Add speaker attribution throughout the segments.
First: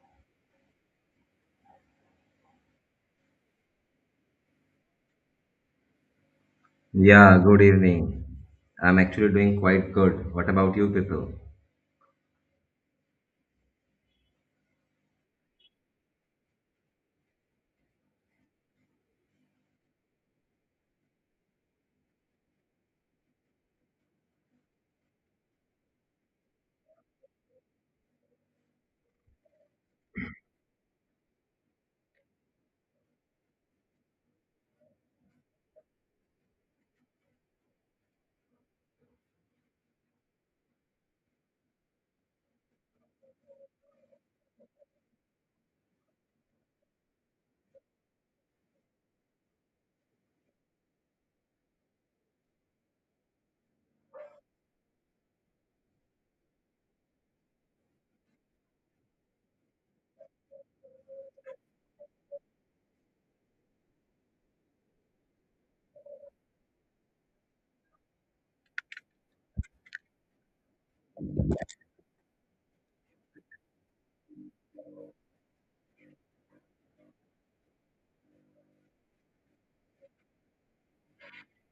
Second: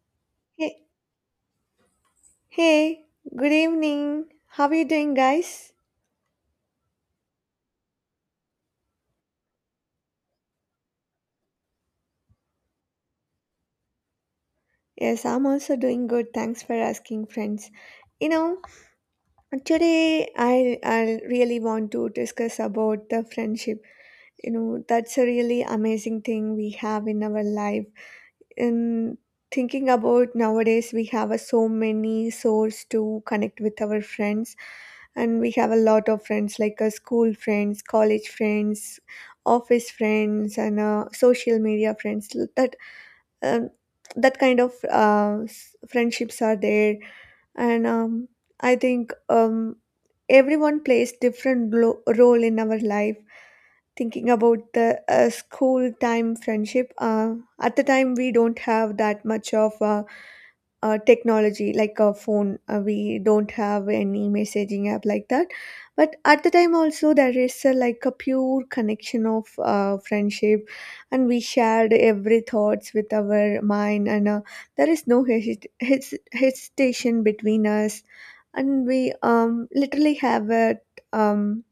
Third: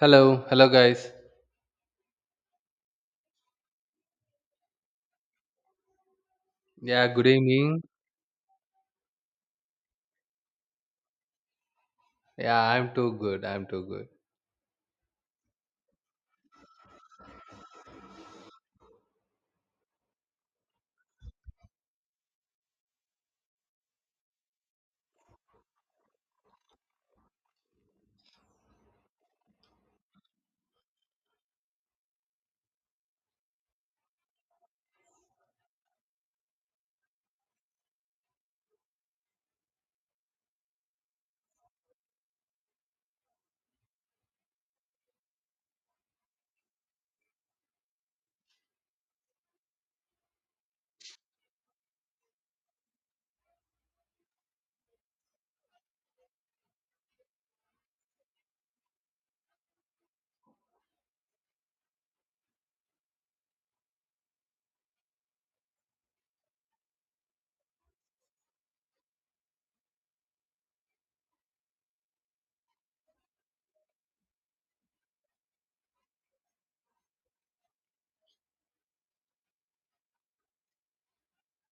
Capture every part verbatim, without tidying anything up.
Speaker 1: Hello, hello
Speaker 2: Hey,
Speaker 1: guys.
Speaker 2: hey, good evening. How are you doing, guys?
Speaker 1: Yeah, good
Speaker 3: Yeah, good
Speaker 1: evening.
Speaker 3: evening. I'm actually doing quite good. What about you people?
Speaker 1: Yeah, I'm too good. I'm too good.
Speaker 2: Yes, I'm also doing good. Thanks for asking, friends. You know, today I I really want to discuss about the friendship. You know, that's a really amazing thing we have in our life. In Thinking about nowadays we have a so many source to connect with our friends, and we have a lot of friends like uh, school friends, college friends, office friends, and uh, social media friends. that um, that kind of uh, s- friendships are there, and um, i think um, everyone plays different lo- role in our life. Thinking about the uh, school time friendship, uh, at the time we don't have that much of uh, uh, technology like a phone. Uh, we don't have any messaging app like that, but at the time also there is a, like a pure connection of uh, friendship, and we shared every thoughts with our mind, and uh, there is no hesit- hes- hesitation between us, and we um, literally have a um,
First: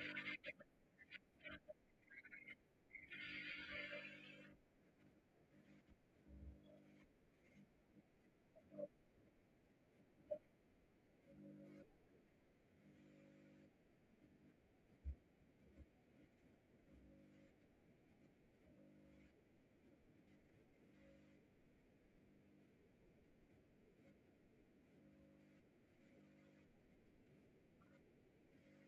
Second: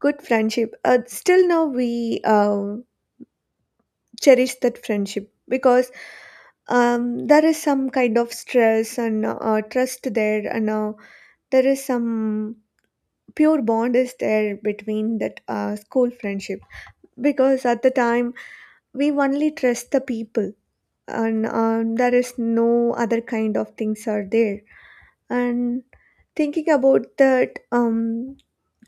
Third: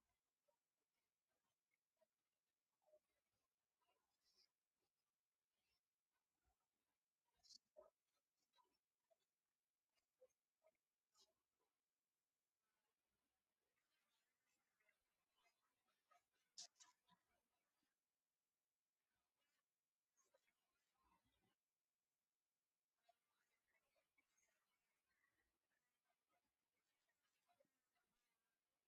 Speaker 2: good friendship. Uh, still now we um, cherish that friendship because um, there is some kind of stress and uh, trust there, and uh, there is some pure bond is there between that uh, school friendship, because at the time we only trust the people, and um, there is no other kind of things are there. And thinking about that um,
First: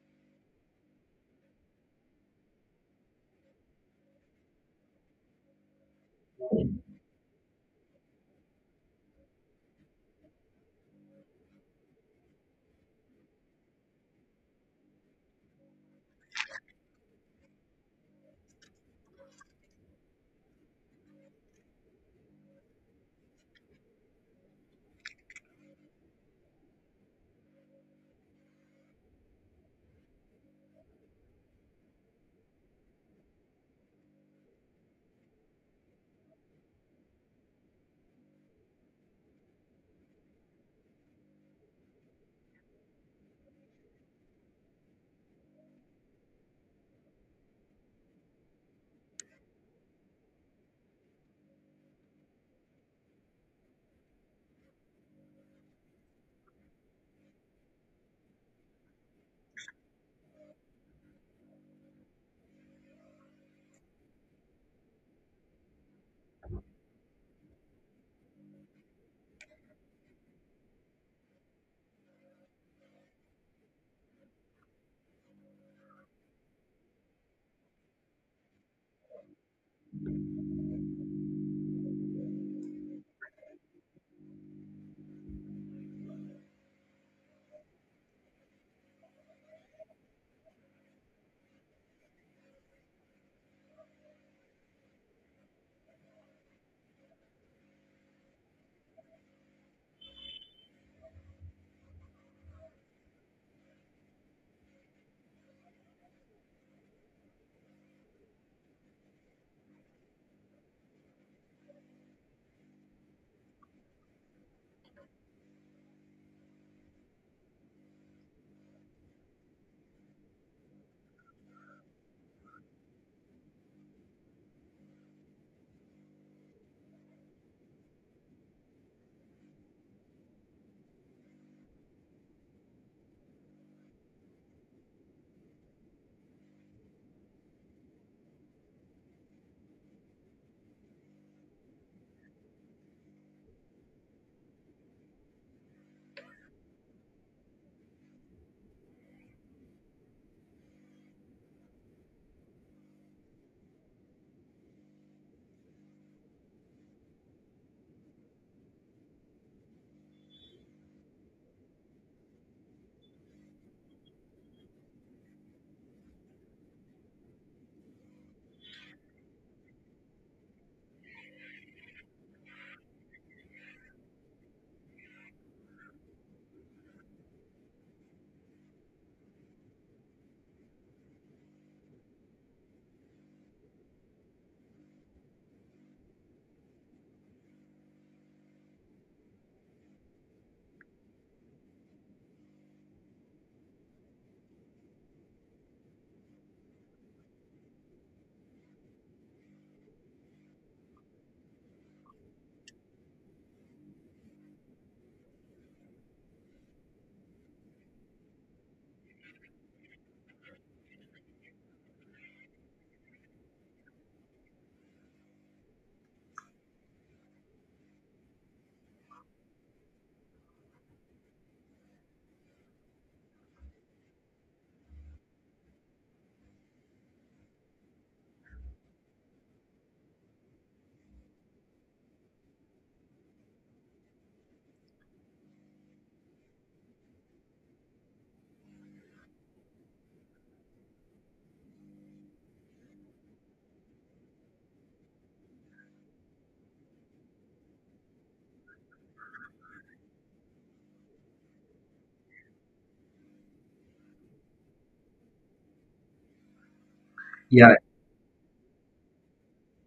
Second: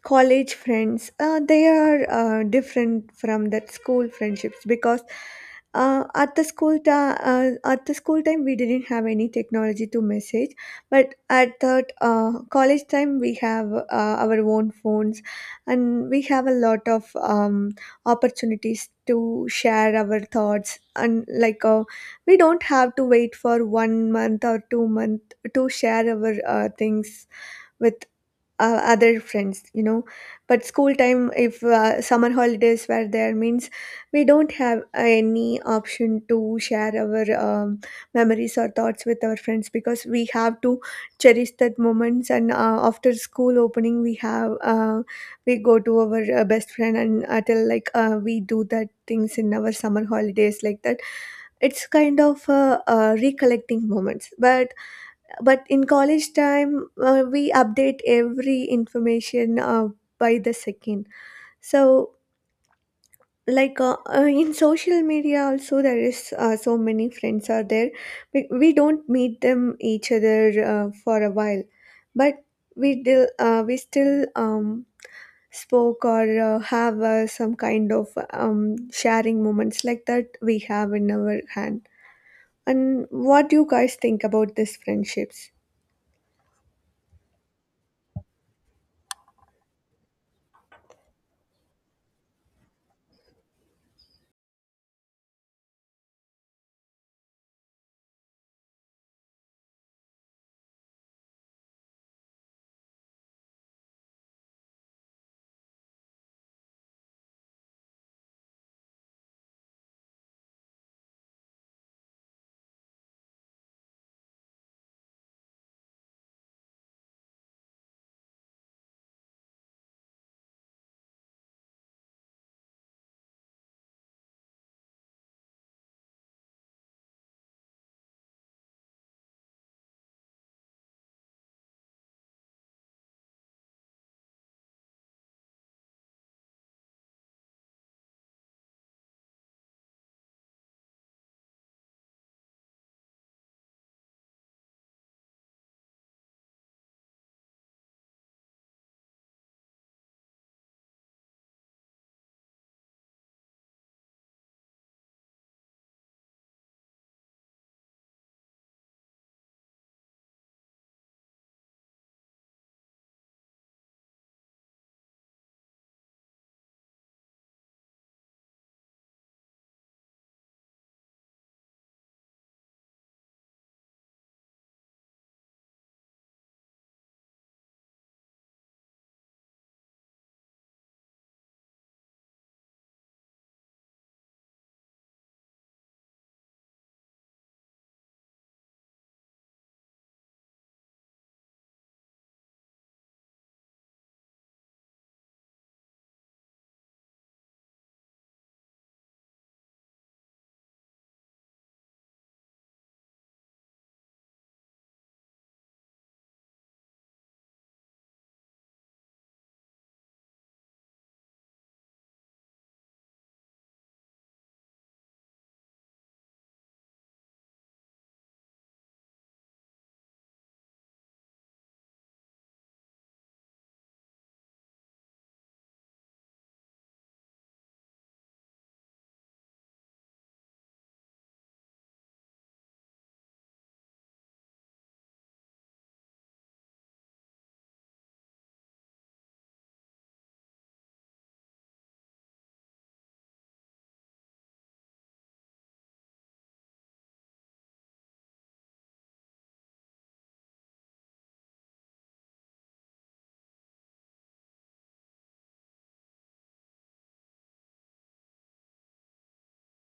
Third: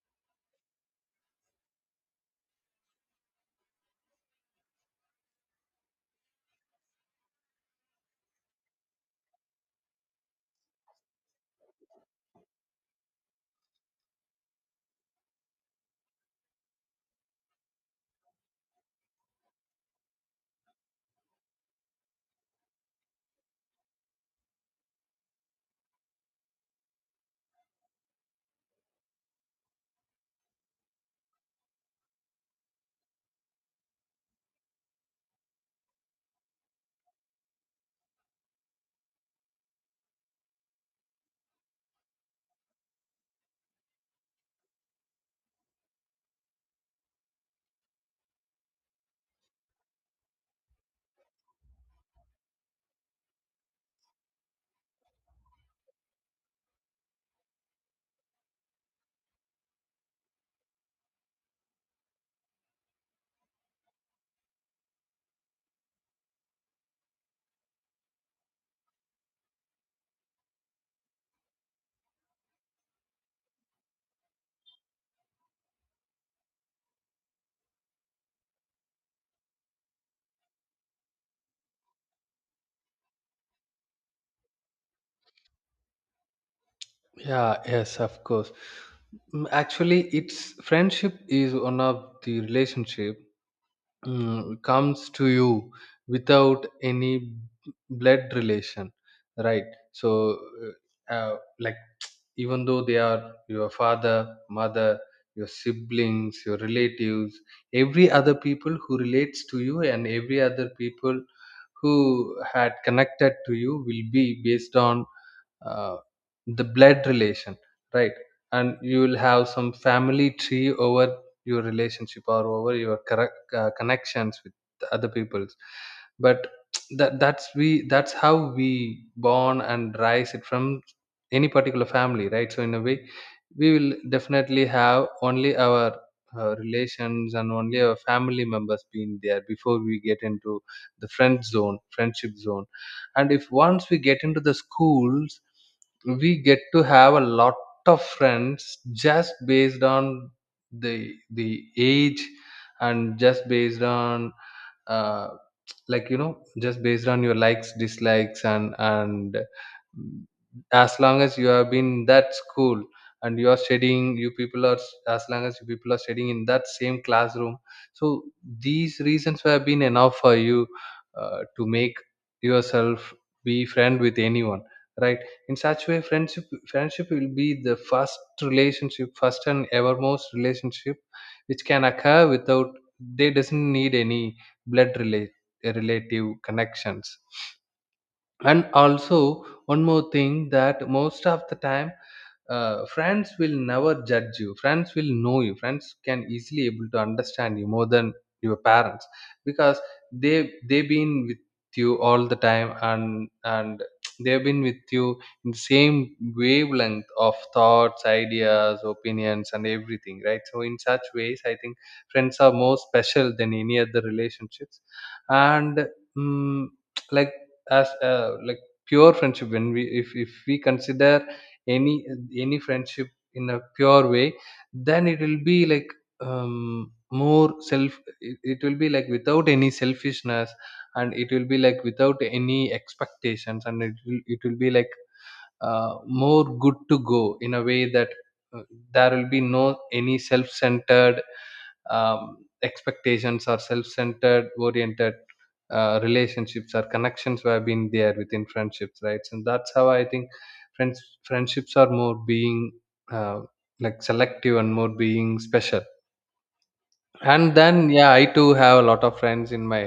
Speaker 2: college friends, uh, they are uh, different from that school friendships because uh, at the school ta- uh, at the school time we didn't have any technology to message, but at that uh, college time we have uh, our own phones, and we have a lot of um, opportunities to share our thoughts, and like uh, we don't have to wait for one month or two month to share our uh, things with uh, other friends, you know. But school time, if uh, summer holidays were there means we don't have any option to share our um, memories or thoughts with our friends, because we have to cherish that moments, and uh, after school opening we have uh, we go to our uh, best friend and uh, tell like uh, we do that things in our summer holidays, like that. It's kind of uh, uh, recollecting moments. But but in college time, uh, we update every information uh, by the second. So, like uh, uh, in social media also there is uh, so many friends are there. We, we don't meet them each other uh, for a while, but we dil, uh, we still um, spoke or uh, have uh, some kind of um, sharing moments like that we have in our hand. And what do you guys think about these friendships?
Speaker 1: Yeah, yes, of course. Mm, Actually, it's friendship is one of the relationship mm, comes to you without any blood relation, right? So, uh, uh, like even though they are your father, mother, your siblings, your relatives, every other people who relates to you, and every other people who had connected to you will be based on uh, the blood relation, right? And you will have some family tree over your relationship or over your correct, uh, connections with the other peoples. But that that's we that's how we born and rise it from any particular family, right? So in a way we will definitely have only our uh, relations and only our family members being there before we get into the friend zone friendship zone. And if once we get into the schools, we get to have a lot of friends just based on the the age and just based on uh, like, you know, just based on your likes dislikes and and mm, as long as you have been in that school and you are studying you people are as long as you people are studying in that same classroom. So these reasons have been enough for you uh, to make yourself be friend with anyone, right? In such way friendship friendship will be the first relationship, first and evermost relationship which can occur without, they doesn't need any blood relate, relative connections. And also one more thing, that most of the time uh, friends will never judge you, friends will know you, friends can easily able to understand you more than your parents, because they they've been with you all the time and and they've been with you in the same wavelength of thoughts, ideas, opinions and everything, right? So in such ways I think friends are more special than any other relationships. And mm like, as uh, like, pure friendship, when we if, if we consider any any friendship in a pure way, then it will be like um, more self it, it will be like without any selfishness, and it will be like without any expectations, and it will, it will be like uh, more good to go, in a way that uh, there will be no any self-centered um, expectations or self-centered oriented uh, relationships or connections have been there within friendships, right? And that's how I think friends friendships are more being uh, like selective and more being special. And
Speaker 3: Yeah,
Speaker 1: then yeah, I too have a lot of friends in my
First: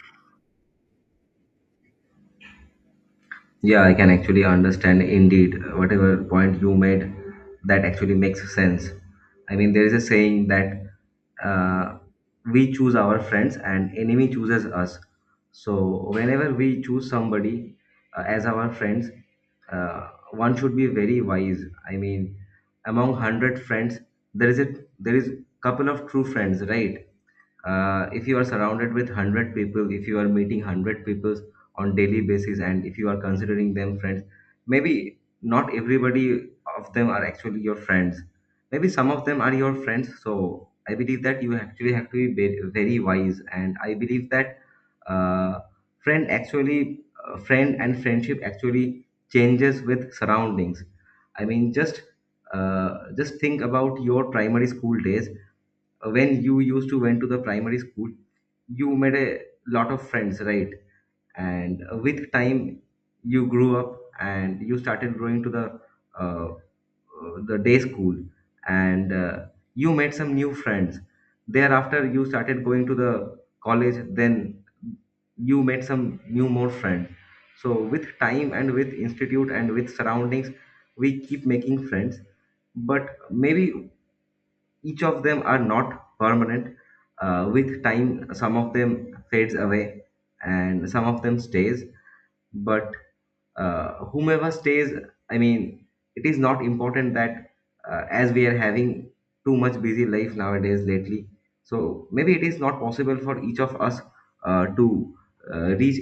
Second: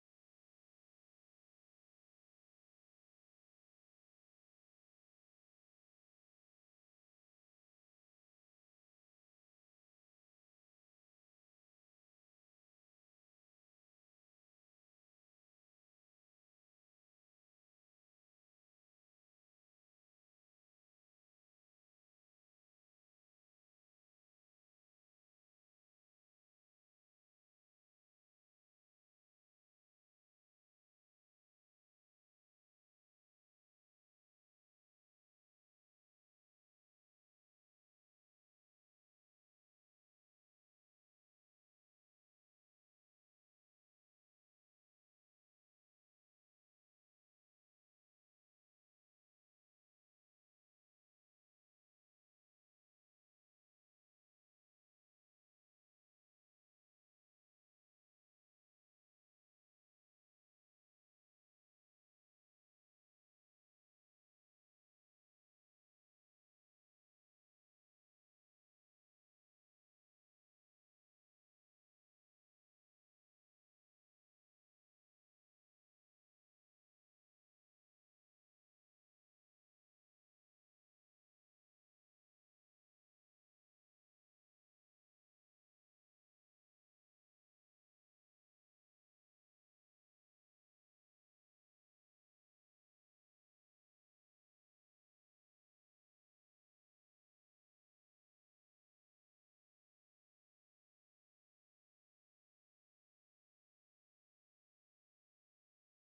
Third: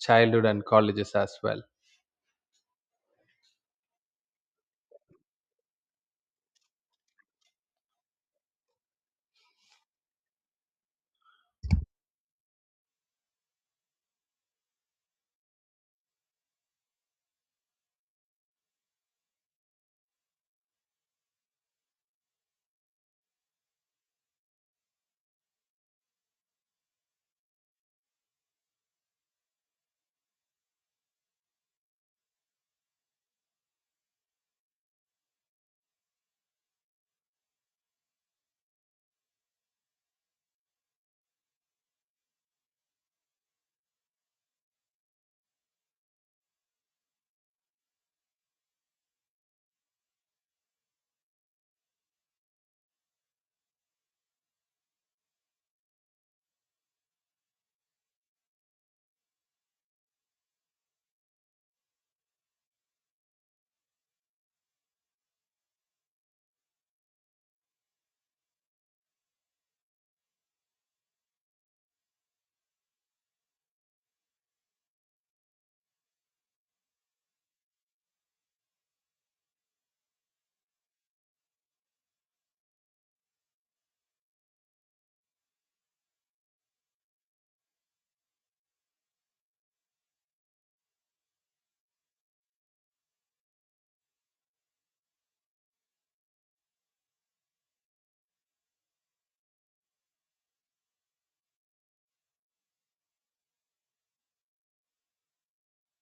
Speaker 1: childhood and colleges as well.
Speaker 3: Yeah, I can actually understand indeed whatever point you made, that actually makes sense. I mean, there is a saying that uh, we choose our friends and enemy chooses us. So whenever we choose somebody uh, as our friends, uh, one should be very wise. I mean, among one hundred friends, there is a there is couple of true friends, right? Uh, if you are surrounded with one hundred people, if you are meeting one hundred people on daily basis and if you are considering them friends, maybe not everybody of them are actually your friends. Maybe some of them are your friends. So I believe that you actually have to be ve- very wise, and I believe that uh, friend actually, uh, friend and friendship actually changes with surroundings. I mean, just uh, just think about your primary school days. When you used to went to the primary school, you made a lot of friends, right? And uh, with time you grew up and you started going to the uh, uh, the day school, and uh, you made some new friends. Thereafter you started going to the college, then you made some new more friends. So with time and with institute and with surroundings, we keep making friends. But maybe each of them are not permanent. Uh, with time some of them fades away and some of them stays. But uh, whomever stays, I mean, it is not important that, uh, as we are having too much busy life nowadays lately, so maybe it is not possible for each of us uh, to uh, reach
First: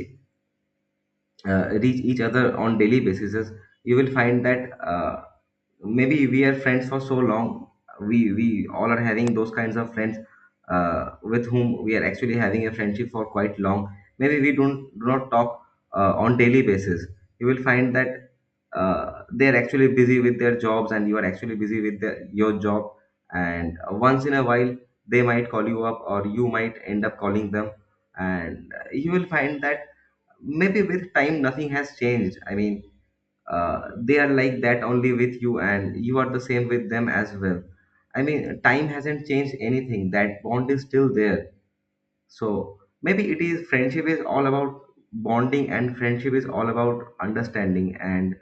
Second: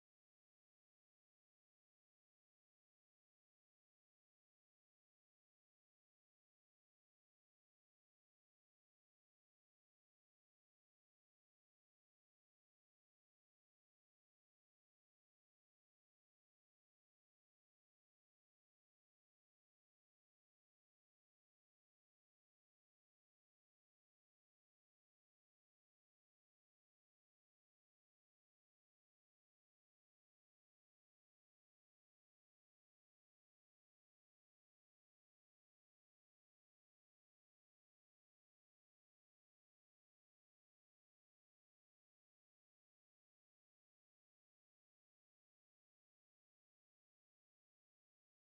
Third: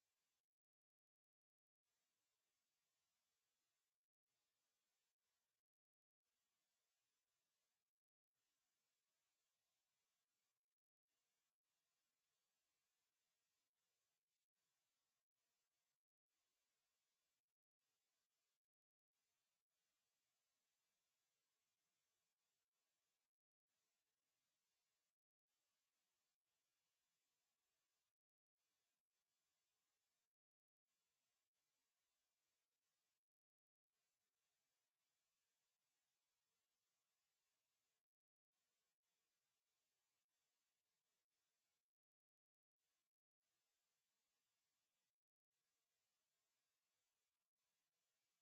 Speaker 3: uh, reach each other on daily basis. You will find that uh, maybe we are friends for so long. We we all are having those kinds of friends uh, with whom we are actually having a friendship for quite long. Maybe we don't do not talk uh, on daily basis. You will find that uh, they're actually busy with their jobs and you are actually busy with the, your job. And once in a while they might call you up or you might end up calling them. And uh, you will find that maybe with time nothing has changed. I mean, uh, they are like that only with you and you are the same with them as well. I mean, time hasn't changed anything. That bond is still there. So maybe it is friendship is all about bonding, and friendship is all about understanding. And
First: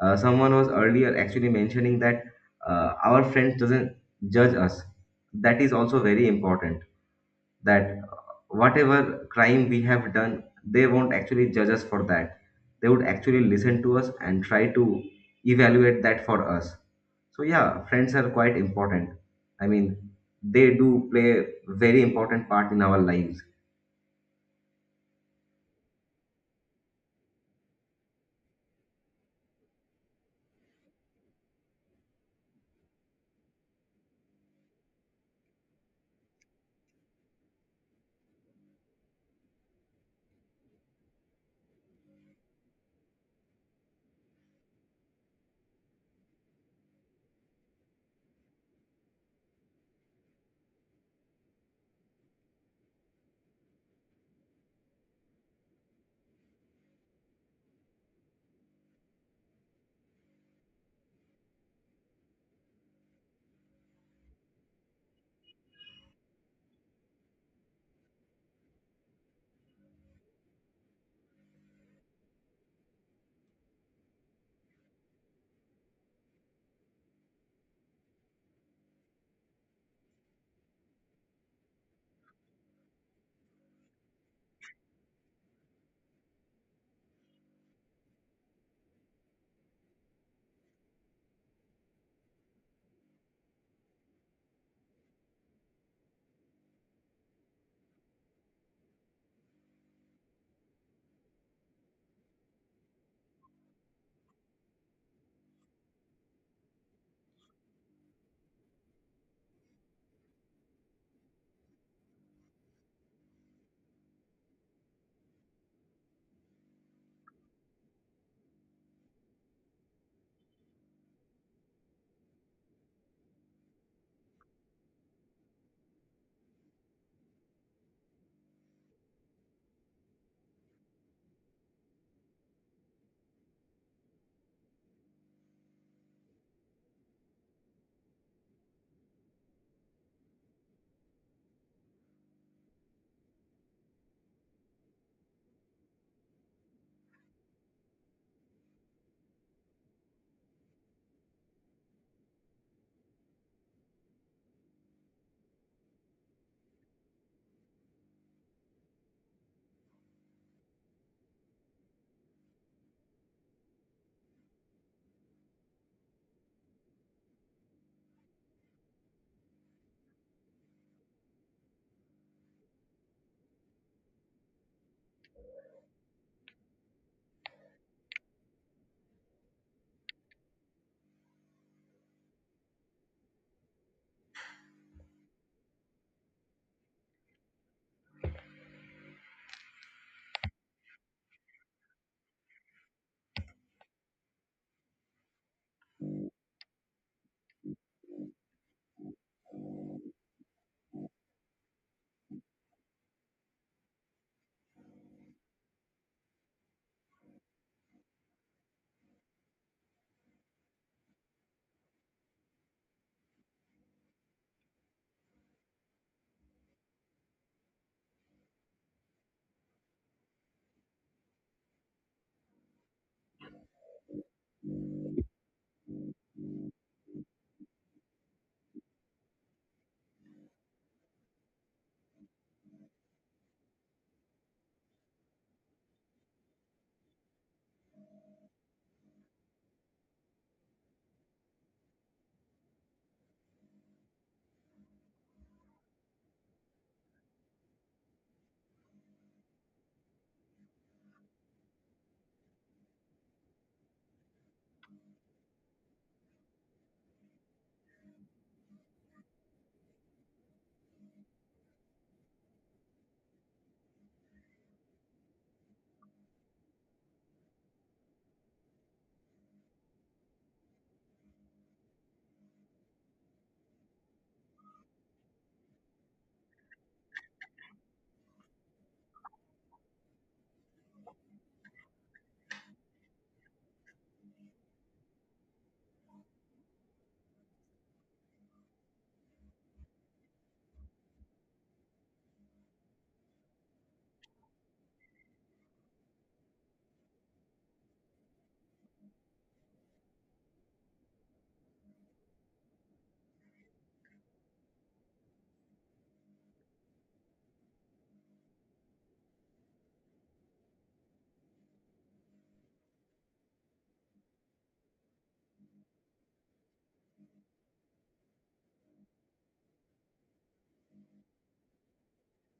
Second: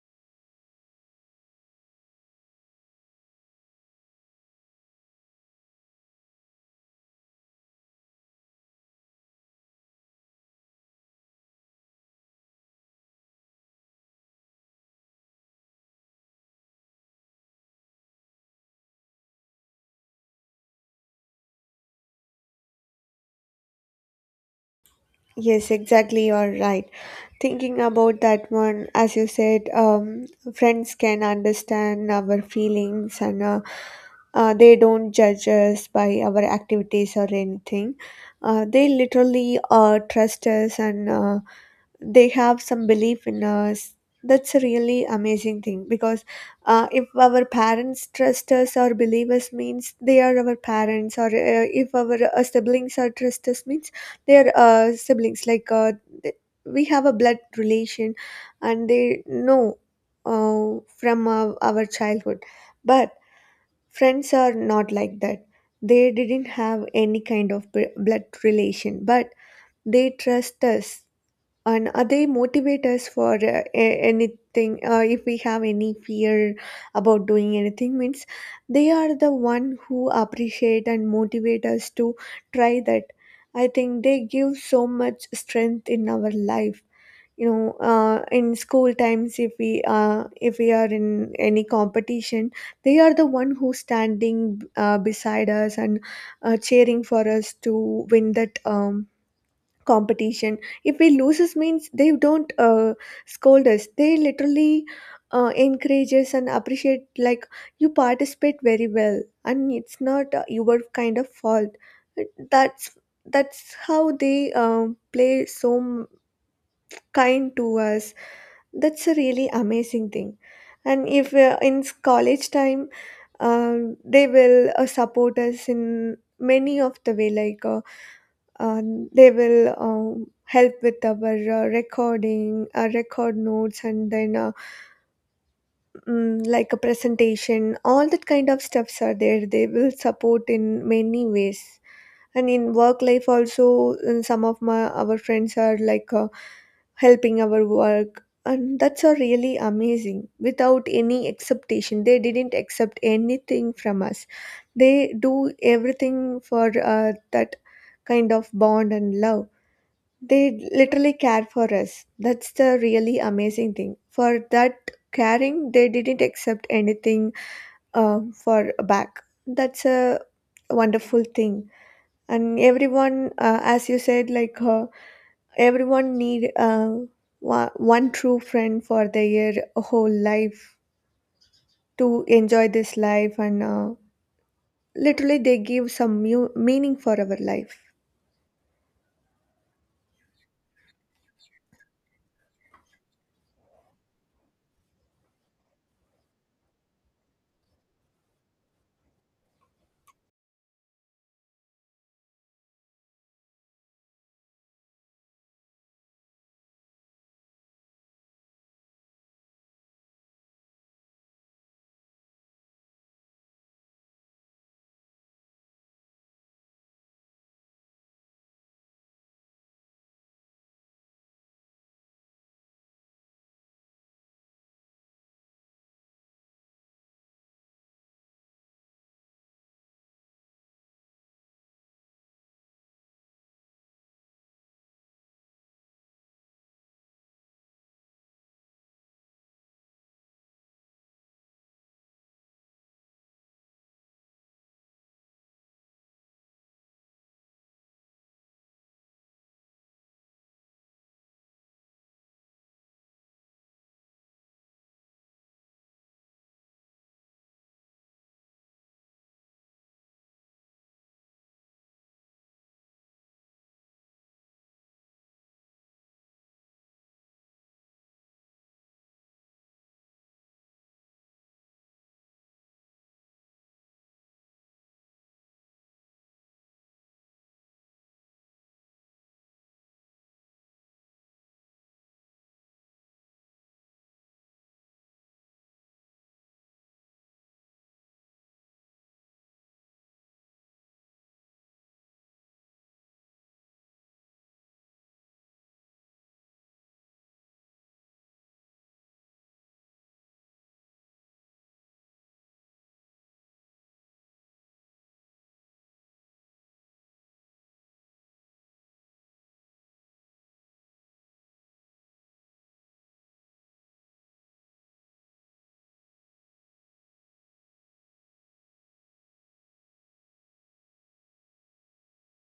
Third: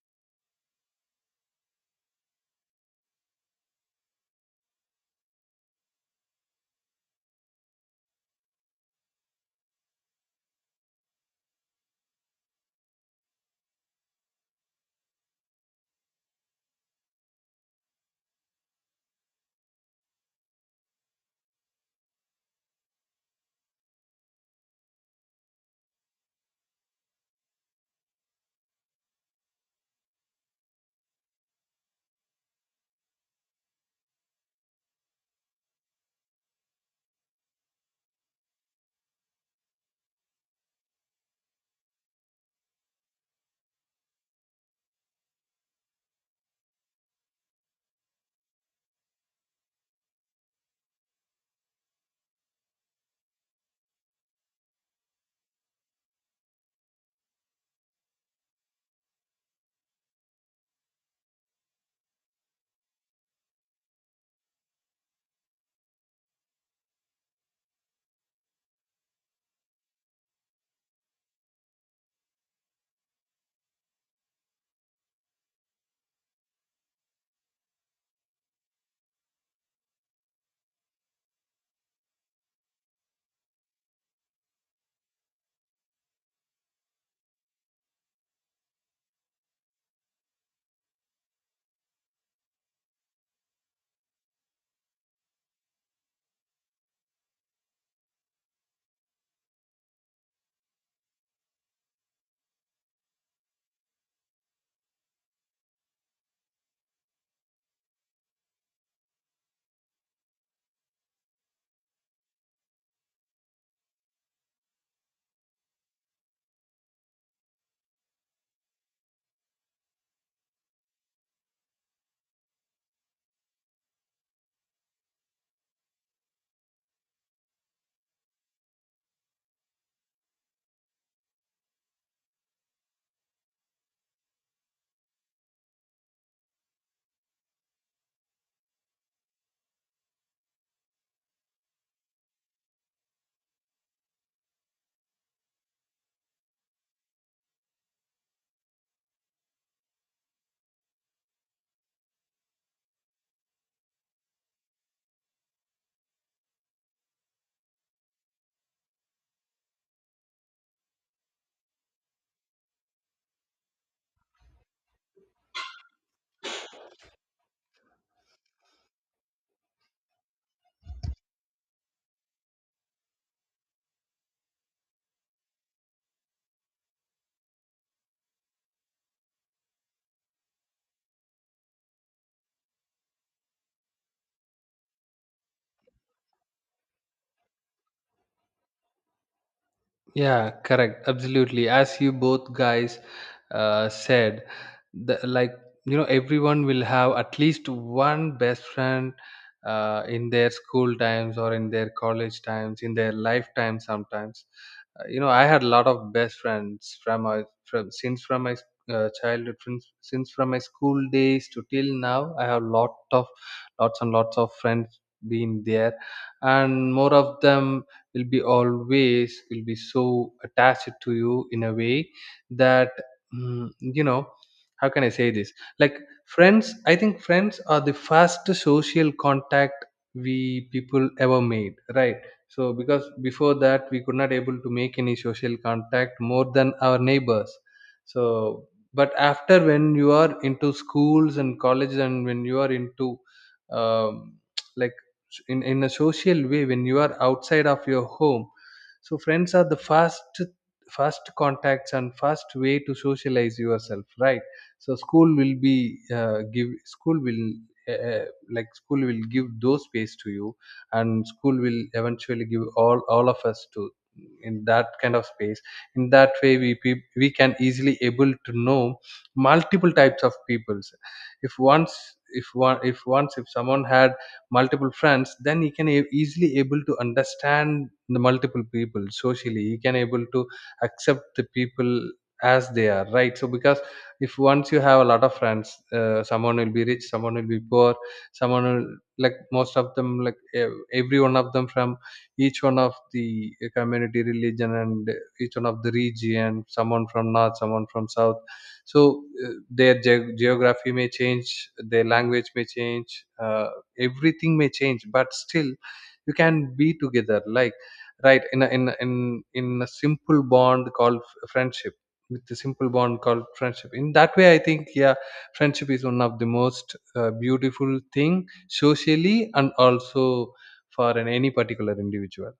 Speaker 3: uh, someone was earlier actually mentioning that uh, our friends doesn't judge us. That is also very important. That, uh, whatever crime we have done, they won't actually judge us for that. They would actually listen to us and try to evaluate that for us. So yeah, friends are quite important. I mean, they do play a very important part in our lives.
Speaker 2: Yes, exactly. You're right. Thinking about that one, as you said, um, friends can understand our feelings, and uh, uh, they don't judge us by our activities or anything. Uh, they literally uh, trust us, and uh, they have some belief in us. That's a really amazing thing, because uh, if our parents trust us or believe us means they are our parents, or uh, if our uh, siblings are trust us means they are uh, siblings, like uh, th- we have a blood relation, and they know uh, from uh, our childhood. But friends are not like that. They didn't have any kind of bl- blood relation, but they trust us, and are they motivate us for uh, a- anything? Uh, if we have any fear about doing anything, means they are the one who appreciate and motivate us to try that. I think they give so much strength in our life. You know, uh, in school times, if we uh, if we are in any competition, they are the one who standing uh, beside us and uh, cheering for us to win that um, competition. If we loses means they don't uh, scold us, they literally uh, encourage us and appreciate like you participate very well and it's not uh, your kind of fault. That's that's how they um, play so m- kind to us. That's a really amazing thing. And if uh, in s- college time, um, they will uh, support us in many of the way, like uh, um, they will um, help with our uh, recording our record notes, and then uh, mm, like a presentation, all that kind of stuffs are there, they will support in many ways. And in work life also, uh, some of my our friends are like uh, helping our work, and that's a really amazing, without any expectation they didn't accept anything from us. They do everything for uh, that kind of bond and love. They literally care for us. That's the really amazing thing. For that caring, they didn't accept anything uh, for back. That's a wonderful thing. And everyone, uh, as you said, like uh, everyone need uh, one, one true friend for their whole life to enjoy this life, and uh, literally they give some mu- meaning for our life.
Speaker 1: Yeah, correct. Absolutely. As you both guys uh, said, the, like, you know, everyone will have at least one best friend uh, in their school times or in their college times, in their lifetime sometimes. Uh, you know, I had a lot of best friends from my, from, since from my uh, childhood, since, since from my school days to till now, I have lot of, lots and lots of friends been there. And more of them will be always will be so attached to you in a way that mm, you know, how can I say this, like, friends, I think friends are the first social contact we people ever made, right? So because before that we could not able to make any social contact more than our neighbors. So but after, when you are into schools and colleges, and when you are into um, like in, in a social way, when you are outside of your home, so friends are the first first contacts and first way to socialize yourself, right? So school will be uh, give school will uh, uh, like, school will give those space to you, and school will eventually give all all of us to in that kind of space. In that way we peop- we can easily able to know multiple types of peoples. If once, if one if once if someone had multiple friends, then you can e- easily able to understand the multiple people socially, you can able to accept the people as they are, right? So because if once you have a lot of friends, uh, someone will be rich, someone will be poor, someone will, like, most of them, like, ev- every one of them from each one of the community, religion, and each one of the region, someone from north, someone from south. So uh, their ge- geography may change, their language may change, uh, everything may change, but still you can be together, like, right, in a, in a, in in a simple bond called f- friendship, with the simple bond called friendship. In that way I think, yeah, friendship is one of the most uh, beautiful thing socially, and also for an, any particular individual.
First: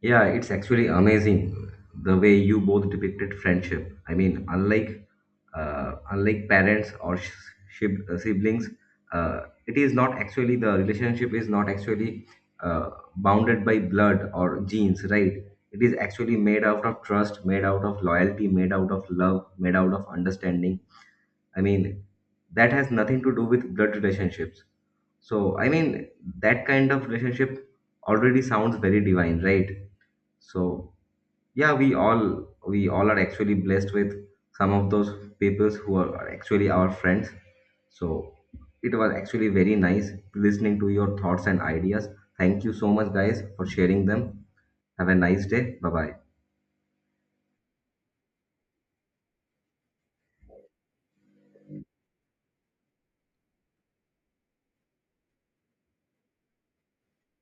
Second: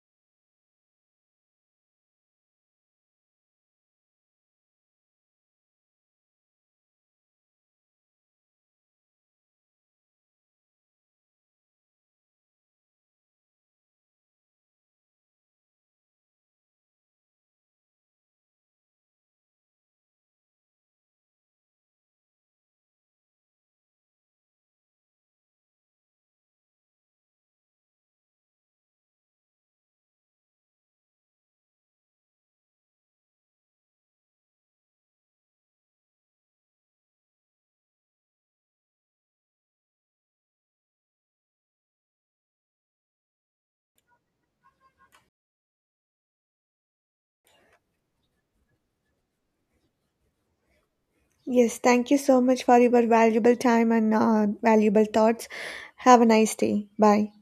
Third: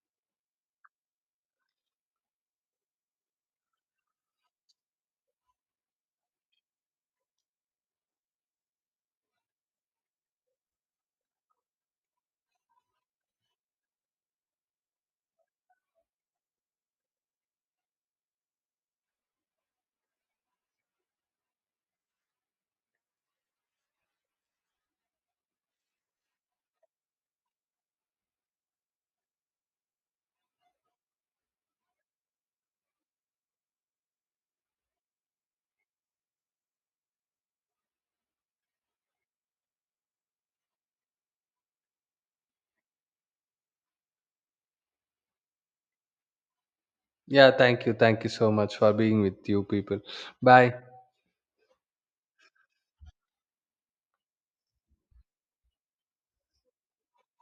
Speaker 3: Yeah, it's actually amazing the way you both depicted friendship. I mean, unlike uh, unlike parents or sh- shib- uh, siblings, uh, it is not actually, the relationship is not actually uh, bounded by blood or genes, right? It is actually made out of trust, made out of loyalty, made out of love, made out of understanding. I mean, that has nothing to do with blood relationships. So, I mean, that kind of relationship already sounds very divine, right? So, yeah, we all we all are actually blessed with some of those peoples who are, are actually our friends. So it was actually very nice listening to your thoughts and ideas. Thank you so much, guys, for sharing them. Have a nice day. Bye bye.
Speaker 1: Yeah, thank you thank you so much for being with you people. Bye.
Speaker 2: Yes, thank you so much for your valuable time and uh, valuable thoughts. Have a nice day. Bye.